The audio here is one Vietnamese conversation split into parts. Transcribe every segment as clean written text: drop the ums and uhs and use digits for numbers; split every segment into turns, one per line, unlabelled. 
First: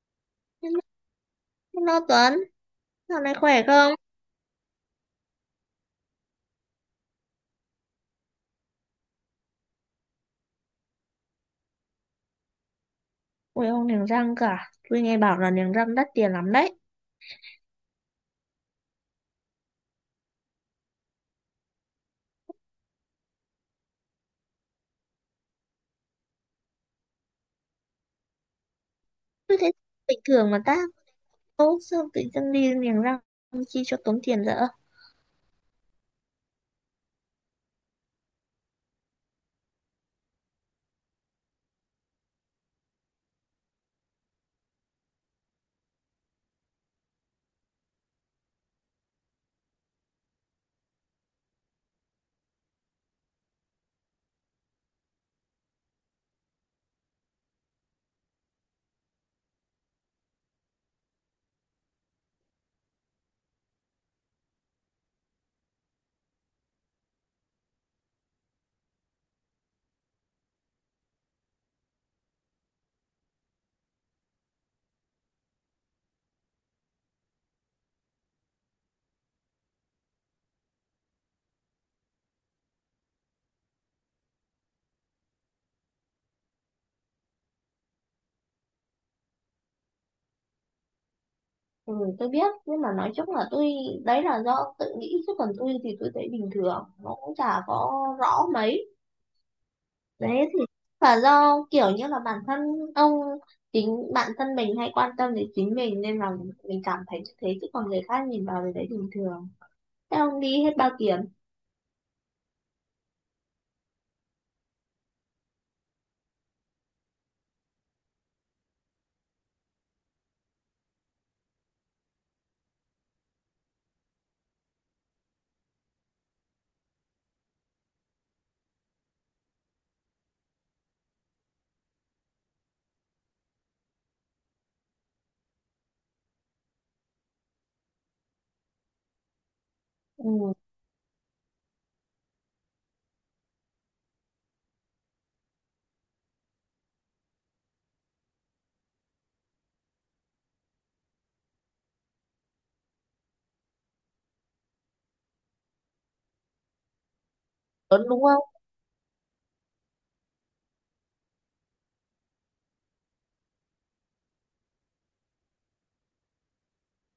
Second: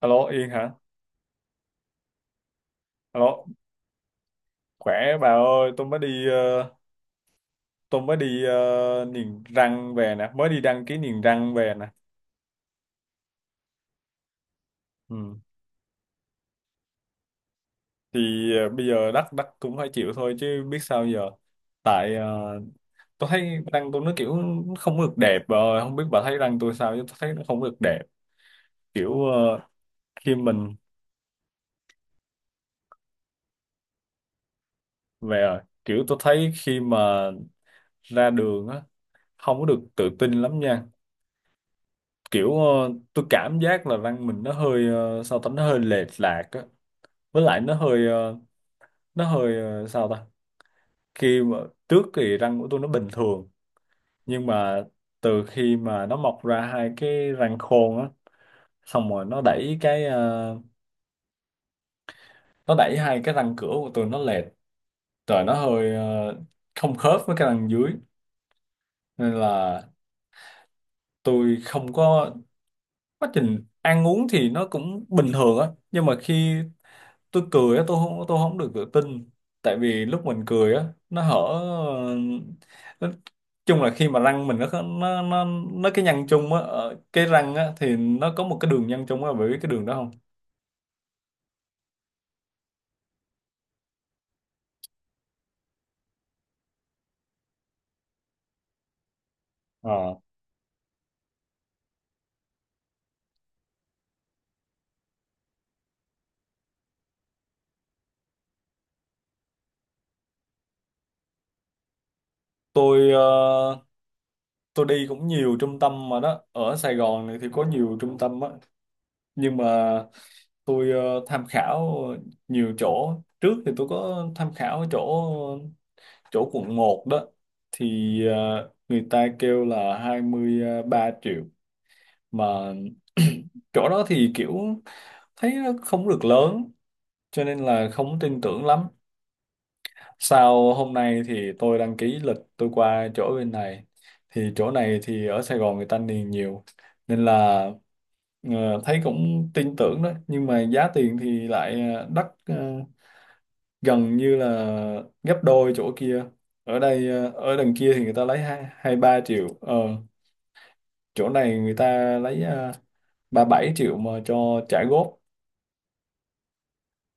Alo Yên hả?
Hello Tuấn, dạo này
Alo,
khỏe không?
khỏe bà ơi, tôi mới đi niềng răng về nè, mới đi đăng ký niềng răng về nè.
Ui ông niềng răng cả, tôi nghe
Ừ.
bảo là niềng răng đắt tiền lắm đấy.
Thì bây giờ đắt đắt cũng phải chịu thôi chứ biết sao giờ. Tại tôi thấy răng tôi nó kiểu không được đẹp bà ơi, không biết bà thấy răng tôi sao chứ tôi thấy nó không được đẹp. Kiểu
Tôi thấy bình
khi
thường mà
mình
ta, ô sao tự dưng đi niềng răng chi cho tốn tiền dở?
về kiểu tôi thấy khi mà ra đường á không có được tự tin lắm nha. Kiểu tôi cảm giác là văn mình nó hơi sao ta nó hơi lệch lạc á, với lại nó hơi sao ta khi mà trước thì răng của tôi nó bình thường, nhưng mà từ khi mà nó mọc ra hai cái răng khôn á, xong rồi nó đẩy hai cái răng cửa của tôi nó lệch, rồi nó hơi không khớp với cái răng dưới, nên là tôi không có, quá trình ăn uống thì nó cũng bình thường á, nhưng mà khi tôi cười á tôi không được tự tin, tại vì lúc mình cười á nó hở, nó, chung là khi mà răng mình nó cái nhăn chung á ở cái răng á, thì nó có một cái đường nhăn chung á, bởi biết cái đường đó không?
Ừ, tôi biết nhưng mà nói chung là tôi, đấy là do tự nghĩ chứ còn tôi thì tôi thấy bình thường nó cũng chả có rõ mấy.
Ờ.
Đấy thì là do kiểu như là bản thân ông, chính bản thân mình hay quan tâm đến chính mình nên là mình cảm thấy như thế, chứ còn người khác nhìn vào thì thấy bình thường. Thế ông đi hết bao tiền?
tôi ờ, tôi đi cũng nhiều trung tâm mà đó, ở Sài Gòn này thì có nhiều trung tâm á, nhưng mà tôi tham khảo nhiều chỗ, trước thì tôi có tham khảo chỗ chỗ quận một đó, thì người ta kêu là hai mươi ba triệu mà chỗ đó thì kiểu thấy nó không được lớn, cho nên là không tin tưởng lắm.
Ừ,
Sau hôm nay thì tôi đăng ký lịch tôi qua chỗ bên này, thì chỗ này thì ở Sài Gòn người ta niềng nhiều, nên là thấy cũng tin tưởng đó, nhưng mà giá tiền thì lại gần như là gấp đôi chỗ kia. Ở đằng kia
lớn
thì người
đúng
ta lấy
không?
hai hai ba triệu chỗ này người ta lấy 37 triệu mà cho trả góp.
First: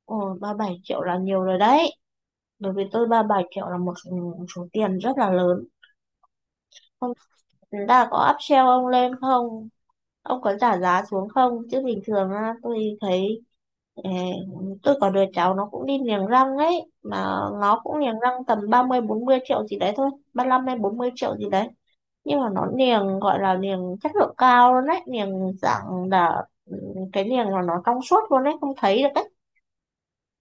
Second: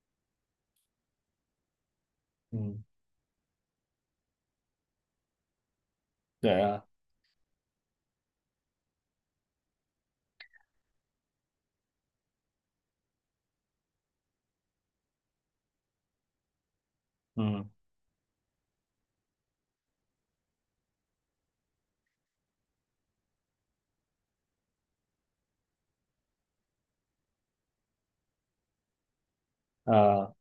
Ồ, 37 triệu là nhiều rồi đấy.
Ừ.
Đối với tôi 37 triệu là một số tiền rất là lớn.
Vậy à?
Không, là có upsell ông lên không? Ông có trả giá xuống không? Chứ bình thường á, tôi thấy ờ, tôi có đứa cháu nó cũng đi niềng răng ấy. Mà
Ừ.
nó cũng niềng răng tầm ba mươi bốn mươi triệu gì đấy thôi. 35 hay 40 triệu gì đấy. Nhưng mà nó niềng gọi là niềng chất lượng cao luôn đấy. Niềng dạng là cái niềng là nó trong suốt luôn đấy. Không thấy được đấy.
À,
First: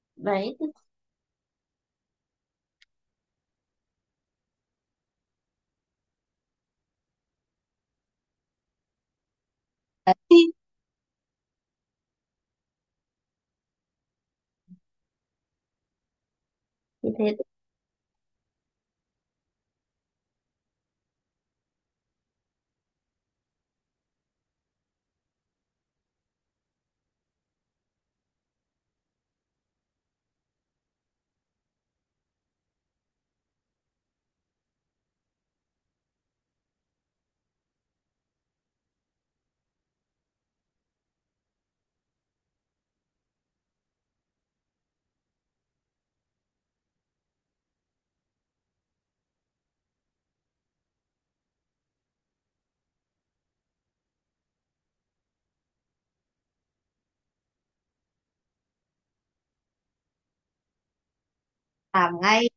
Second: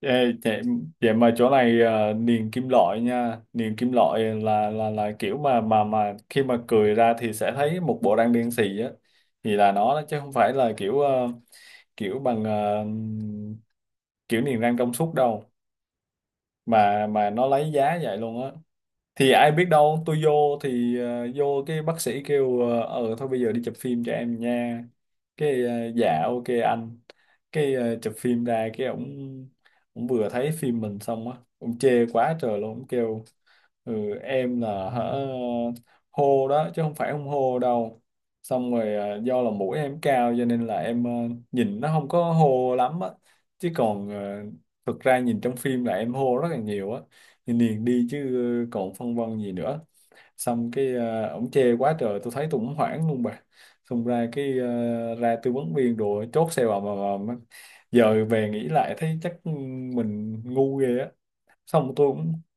ê,
Đấy,
vậy, vậy mà chỗ này niềng kim loại nha, niềng kim loại là kiểu mà khi mà cười ra thì sẽ thấy một bộ răng đen xì á, thì là nó đó, chứ không phải là kiểu kiểu bằng kiểu niềng răng trong suốt đâu,
thì thế
mà
tôi
nó lấy giá vậy luôn á. Thì ai biết đâu, tôi vô cái bác sĩ kêu "Ờ, thôi bây giờ đi chụp phim cho em nha", cái ờ, dạ ok anh, chụp phim ra cái ổng ổng vừa thấy phim mình xong á ổng chê quá trời luôn, ổng kêu ừ, em là hả hô đó chứ không phải không hô đâu, xong rồi do là mũi em cao cho nên là em nhìn nó không có hô lắm á, chứ còn thực ra nhìn trong phim là em hô rất là nhiều á, thì liền đi chứ còn phân vân gì nữa. Xong ổng chê quá trời tôi thấy tôi cũng hoảng luôn bà. Xong ra ra tư vấn viên đồ chốt xe vào mà, mà, mà giờ về nghĩ lại thấy chắc mình ngu ghê á. xong tôi
làm
cũng
ngay.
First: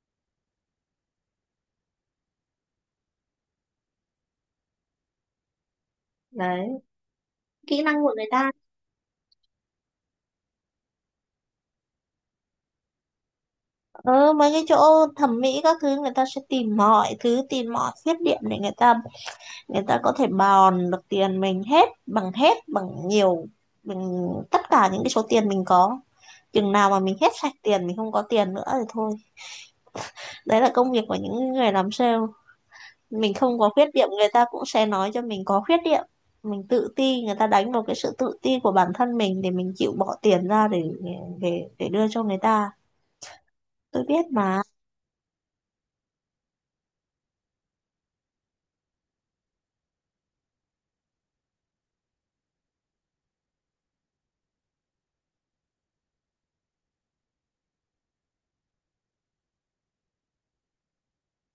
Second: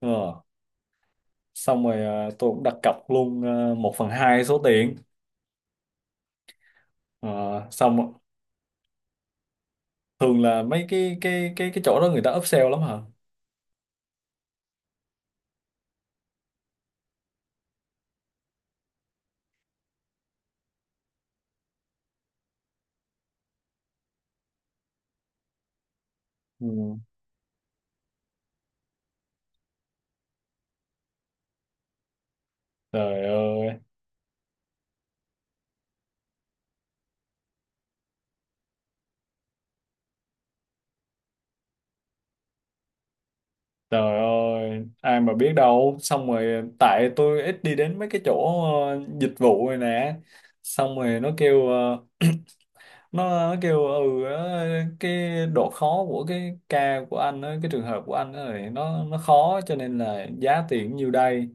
ờ, Xong rồi tôi cũng đặt cọc luôn, một phần hai số tiền.
Đấy
Ờ,
kỹ năng của
xong
người ta,
thường là mấy cái chỗ đó người ta upsell lắm hả?
ờ, mấy cái chỗ thẩm mỹ các thứ người ta sẽ tìm mọi thứ, tìm mọi khuyết điểm để người ta, người ta có thể bòn được tiền mình hết, bằng hết, bằng nhiều, bằng tất cả những cái số tiền mình có. Chừng nào
Ừ.
mà mình hết sạch tiền, mình không có tiền nữa thì thôi. Đấy là công việc của những người làm sale.
Trời
Mình không có
ơi.
khuyết điểm người ta cũng sẽ nói cho mình có khuyết điểm, mình tự ti người ta đánh vào cái sự tự ti của bản thân mình để mình chịu bỏ tiền ra để đưa cho người ta. Tôi
Trời
biết mà.
ơi, ai mà biết đâu. Xong rồi tại tôi ít đi đến mấy cái chỗ dịch vụ rồi nè. Xong rồi nó kêu cái độ khó của cái ca của anh á, cái trường hợp của anh á thì nó khó cho nên là giá tiền nhiêu đây.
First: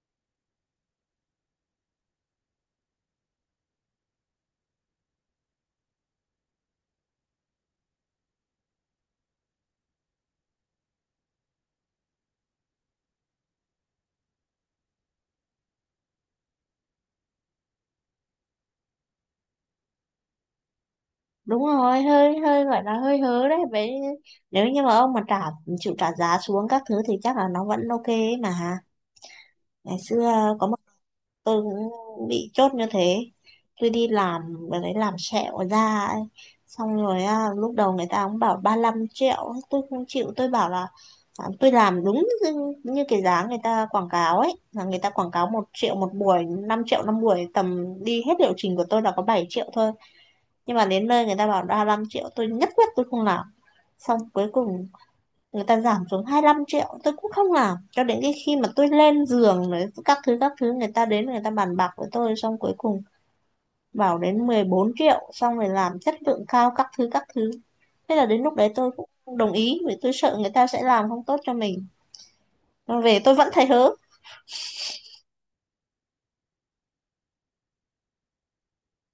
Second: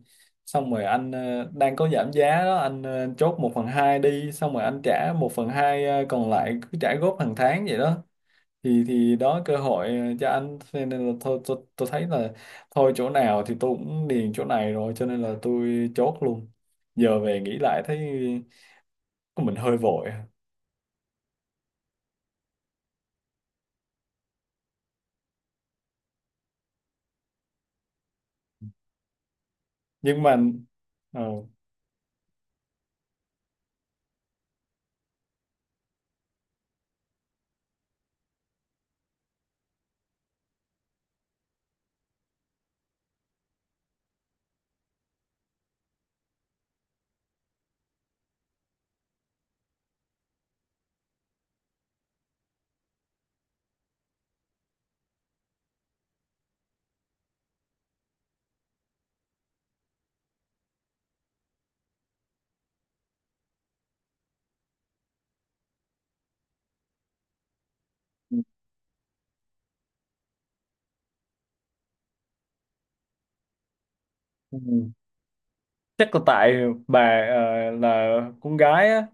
Xong rồi anh đang có giảm giá đó, anh chốt một phần 2 đi, xong rồi anh trả một phần 2 còn lại cứ trả góp hàng tháng vậy đó, thì đó cơ hội cho anh. Thế nên là thôi tôi thấy là thôi chỗ nào thì tôi cũng điền chỗ này rồi cho nên là tôi chốt luôn. Giờ về nghĩ lại thấy mình hơi vội,
Đúng rồi, hơi hơi gọi là hơi hớ đấy. Vậy nếu như mà ông mà trả, chịu trả giá xuống các thứ thì chắc là nó vẫn ok ấy mà. Ngày
nhưng mà
xưa có một tôi cũng bị chốt như thế. Tôi đi làm và lấy làm sẹo da ấy. Xong rồi lúc đầu người ta cũng bảo 35 triệu tôi không chịu, tôi bảo là tôi làm đúng như cái giá người ta quảng cáo ấy, là người ta quảng cáo 1 triệu một buổi, 5 triệu năm buổi, tầm đi hết liệu trình của tôi là có 7 triệu thôi. Nhưng mà đến nơi người ta bảo 35 triệu tôi nhất quyết tôi không làm. Xong cuối cùng người ta giảm xuống 25 triệu tôi cũng không làm, cho đến cái khi mà tôi lên giường đấy các thứ các thứ, người ta đến người ta bàn bạc với tôi, xong cuối cùng bảo đến 14 triệu xong rồi làm chất lượng cao các thứ các thứ. Thế là đến lúc đấy tôi cũng đồng ý vì tôi sợ người ta sẽ làm không tốt cho mình. Mà về tôi vẫn thấy hớ.
ờ, chắc là tại bà là con gái á,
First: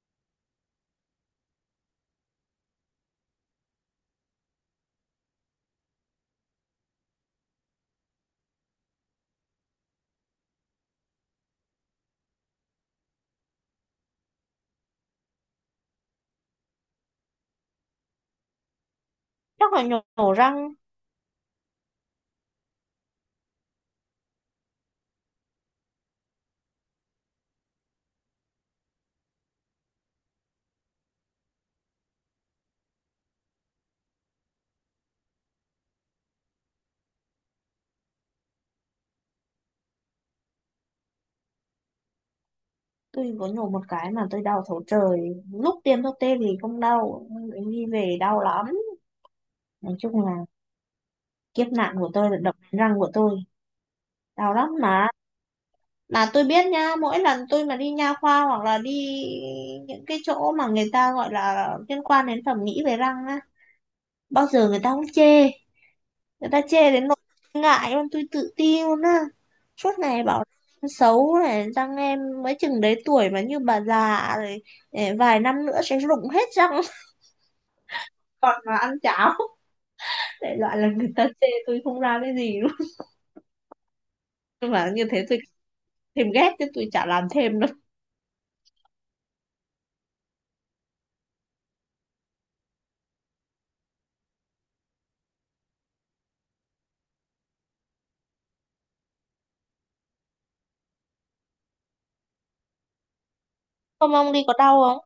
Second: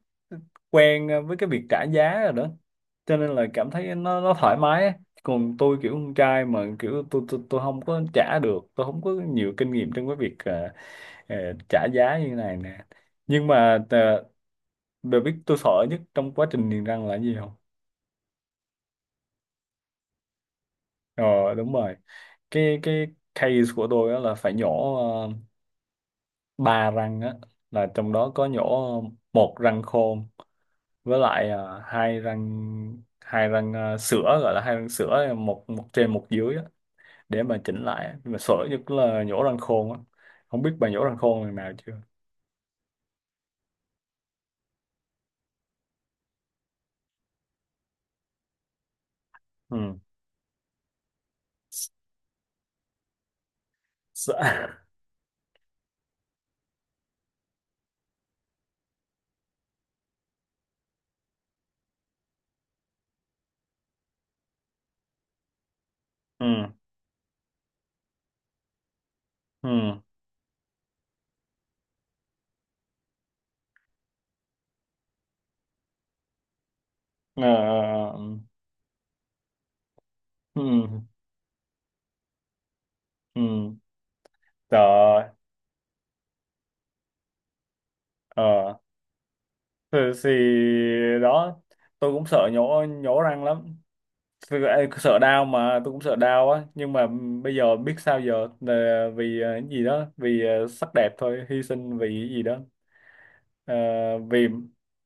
quen với cái việc trả giá rồi đó, cho nên là cảm thấy nó thoải mái á. Còn tôi kiểu con trai mà kiểu tôi không có trả được, tôi không có nhiều kinh nghiệm trong cái việc ờ, trả giá như này nè. Nhưng mà bà biết tôi sợ nhất trong quá trình niềng răng là cái gì không?
Chắc là nhổ răng?
Ờ, đúng rồi. Cái case của tôi á là phải nhổ ba răng á, là trong đó có nhổ một răng khôn, với lại à, hai răng à, sữa, gọi là hai răng sữa, một một trên một dưới á, để mà chỉnh lại á. Nhưng mà sợ nhất là nhổ răng khôn á, không biết bà nhổ răng khôn lần nào chưa.
Tôi có nhổ một cái mà tôi đau thấu trời, lúc tiêm thuốc tê thì không đau nhưng đi về đau lắm. Nói
Ừ.
chung là kiếp nạn của tôi là đập răng của tôi, đau
Sợ.
lắm mà. Mà tôi biết nha, mỗi lần tôi mà đi nha khoa hoặc là đi những cái chỗ mà người ta gọi là liên quan đến thẩm mỹ về răng á, bao giờ người ta cũng chê. Người ta
Ừ,
chê đến nỗi ngại luôn, tôi tự ti luôn á.
ừ.
Suốt ngày bảo em xấu này, răng em mới chừng đấy tuổi mà như bà già rồi, vài năm nữa sẽ rụng hết răng
Ờ, ờ, ờ.
còn mà ăn cháo, đại
Ừ,
loại là
ừ.
người ta chê tôi không ra cái gì luôn.
Ừ.
Nhưng mà như
Trời.
thế tôi thêm ghét chứ tôi chả làm thêm đâu.
Ờ. Ừ, thì đó, tôi cũng sợ nhổ nhổ răng lắm. Thực ê, sợ đau mà tôi cũng sợ đau á, nhưng mà bây giờ biết sao giờ, là vì cái gì đó, vì sắc đẹp thôi, hy sinh vì cái gì đó. Ờ,
Không ông đi
vì
có đau không?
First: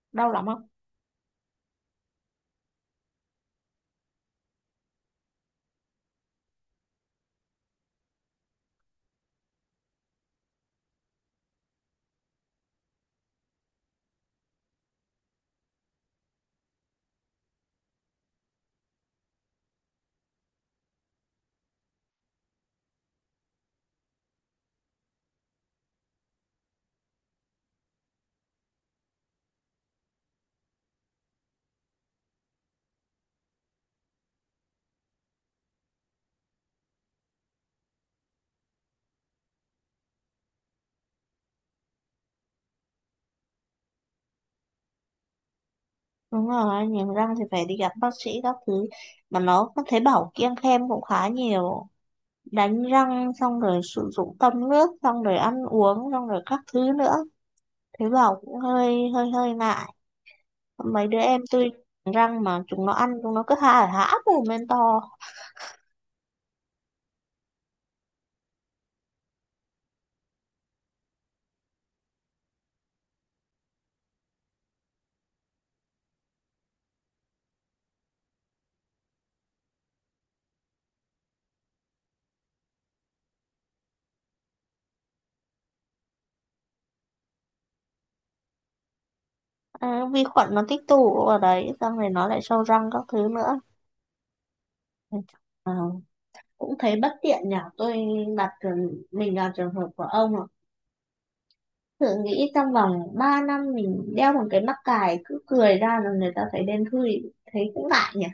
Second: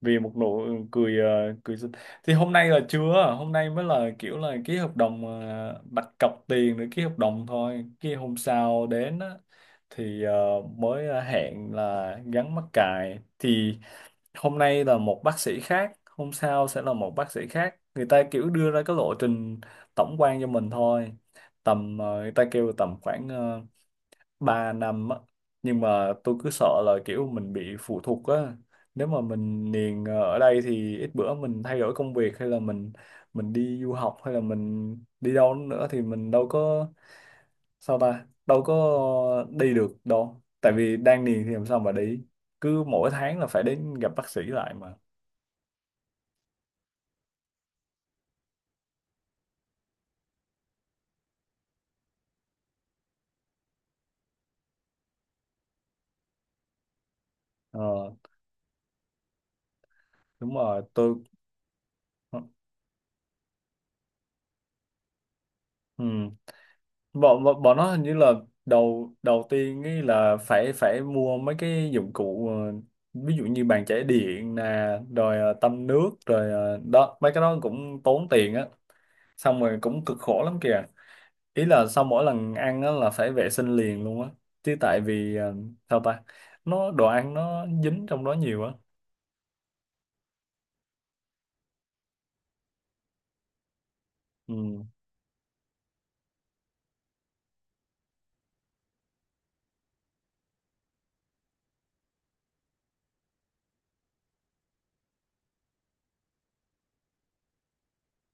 vì một
Đau lắm
nụ
không?
cười cười xinh. Thì hôm nay là chưa, hôm nay mới là kiểu là ký hợp đồng đặt cọc tiền để ký hợp đồng thôi, cái hôm sau đến á, thì hẹn là gắn mắc cài, thì hôm nay là một bác sĩ khác, hôm sau sẽ là một bác sĩ khác, người ta kiểu đưa ra cái lộ trình tổng quan cho mình thôi, tầm người ta kêu tầm khoảng 3 năm á. Nhưng mà tôi cứ sợ là kiểu mình bị phụ thuộc á, nếu mà mình niềng ở đây thì ít bữa mình thay đổi công việc hay là mình đi du học hay là mình đi đâu nữa thì mình đâu có, sao ta đâu có đi được đâu, tại vì đang niềng thì làm sao mà đi, cứ mỗi tháng là phải đến gặp bác sĩ lại mà.
Đúng rồi, niềng răng thì phải đi gặp bác sĩ các thứ. Mà nó có thấy bảo kiêng khem cũng khá nhiều. Đánh răng xong rồi sử dụng tăm nước, xong rồi ăn uống, xong rồi các thứ nữa. Thế
Ờ,
bảo cũng hơi hơi hơi ngại.
đúng rồi.
Mấy
Tôi.
đứa em tôi, răng mà chúng nó ăn chúng nó cứ há há mồm lên to.
Ừ. bọn bọn bọn nó hình như là đầu đầu tiên ấy là phải phải mua mấy cái dụng cụ ví dụ như bàn chải điện nè, rồi tăm nước, rồi đó mấy cái đó cũng tốn tiền á, xong rồi cũng cực khổ lắm kìa, ý là sau mỗi lần ăn á là phải vệ sinh liền luôn á, chứ tại vì sao ta nó đồ ăn nó dính trong đó nhiều á.
À, vi khuẩn nó tích tụ ở đấy xong rồi nó lại sâu răng các thứ nữa.
Ừ,
Ờ, cũng thấy bất tiện nhỉ. Tôi đặt mình là trường hợp của ông, thử nghĩ trong vòng 3 năm mình đeo một cái mắc cài cứ cười ra là người ta thấy đen thui, thấy cũng ngại nhỉ.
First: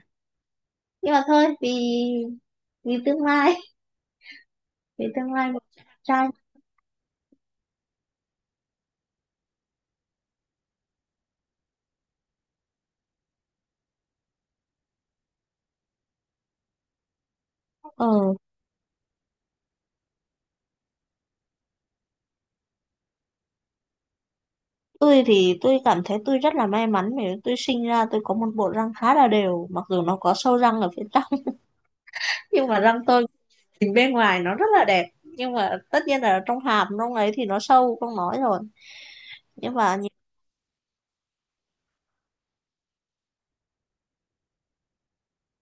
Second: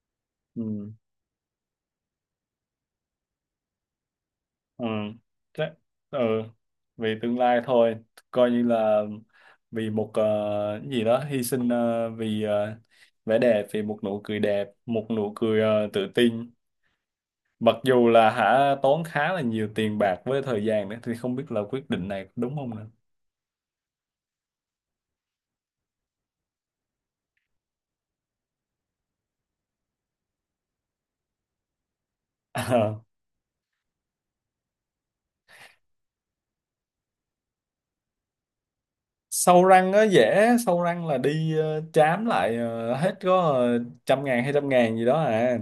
ừ.
Nhưng mà thôi, vì vì tương lai,
Ừ.
vì tương lai một
Chắc. Ừ.
chàng trai.
Vì tương lai thôi, coi như là vì một cái gì đó, hy sinh vì vẻ đẹp, vì một nụ cười đẹp, một nụ cười tự tin. Mặc
Ờ,
dù là hả, tốn khá là nhiều tiền bạc với thời gian nữa, thì không biết là quyết định này đúng không nữa.
tôi thì tôi cảm thấy tôi rất là may mắn vì tôi sinh ra tôi có một bộ răng khá là đều, mặc dù nó có sâu răng ở phía trong, nhưng mà
Ờ,
răng tôi nhìn bên ngoài nó rất là đẹp. Nhưng mà tất nhiên là trong hàm trong ấy thì nó sâu không nói rồi.
sâu
Nhưng
răng
mà
nó
nhìn-
dễ, sâu răng là đi chám lại, hết có trăm ngàn hay trăm ngàn gì đó à.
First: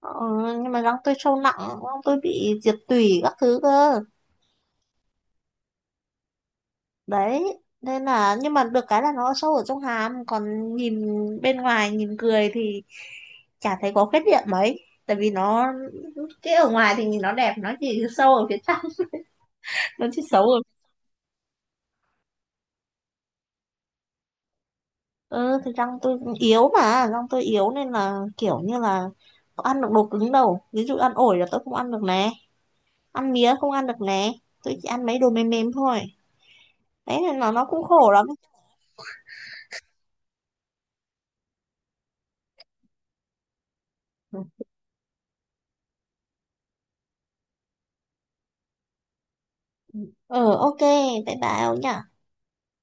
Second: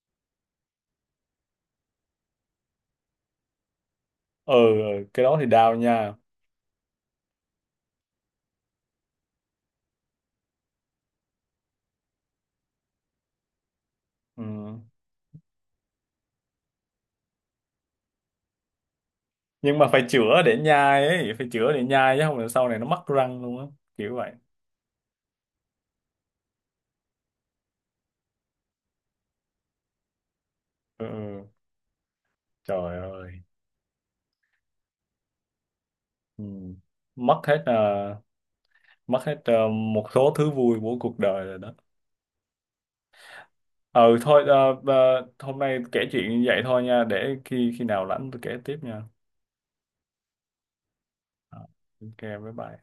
ờ, nhưng mà răng tôi sâu nặng, răng tôi bị diệt tủy các thứ cơ.
Ừ, ừ, cái đó thì đau nha.
Đấy nên là, nhưng mà được cái là nó sâu ở trong hàm còn nhìn bên ngoài nhìn cười thì chả thấy có khuyết điểm mấy,
Ừ.
tại vì nó cái ở ngoài thì nhìn nó đẹp, nó chỉ sâu ở phía trong.
Nhưng mà phải
Nó chỉ
chữa
xấu
để
ở,
nhai ấy, phải chữa để nhai chứ không là sau này nó mất răng luôn á, kiểu vậy.
ừ thì răng tôi yếu, mà răng tôi yếu nên là kiểu như là không ăn được đồ cứng đâu, ví dụ
Ừ,
ăn ổi
ừ.
là tôi không ăn được nè,
Trời
ăn
ơi.
mía không ăn được nè, tôi chỉ ăn mấy đồ mềm mềm thôi.
Ừ.
Đấy nên
mất
là
hết
nó
ờ,
cũng khổ lắm.
Mất hết một số thứ vui của cuộc đời rồi đó. Ừ, thôi, hôm nay kể chuyện như vậy thôi nha, để khi khi nào rảnh tôi kể tiếp nha.
Ừ, ok, bye
Ờ,
bye ông nhỉ.
ok bye bye.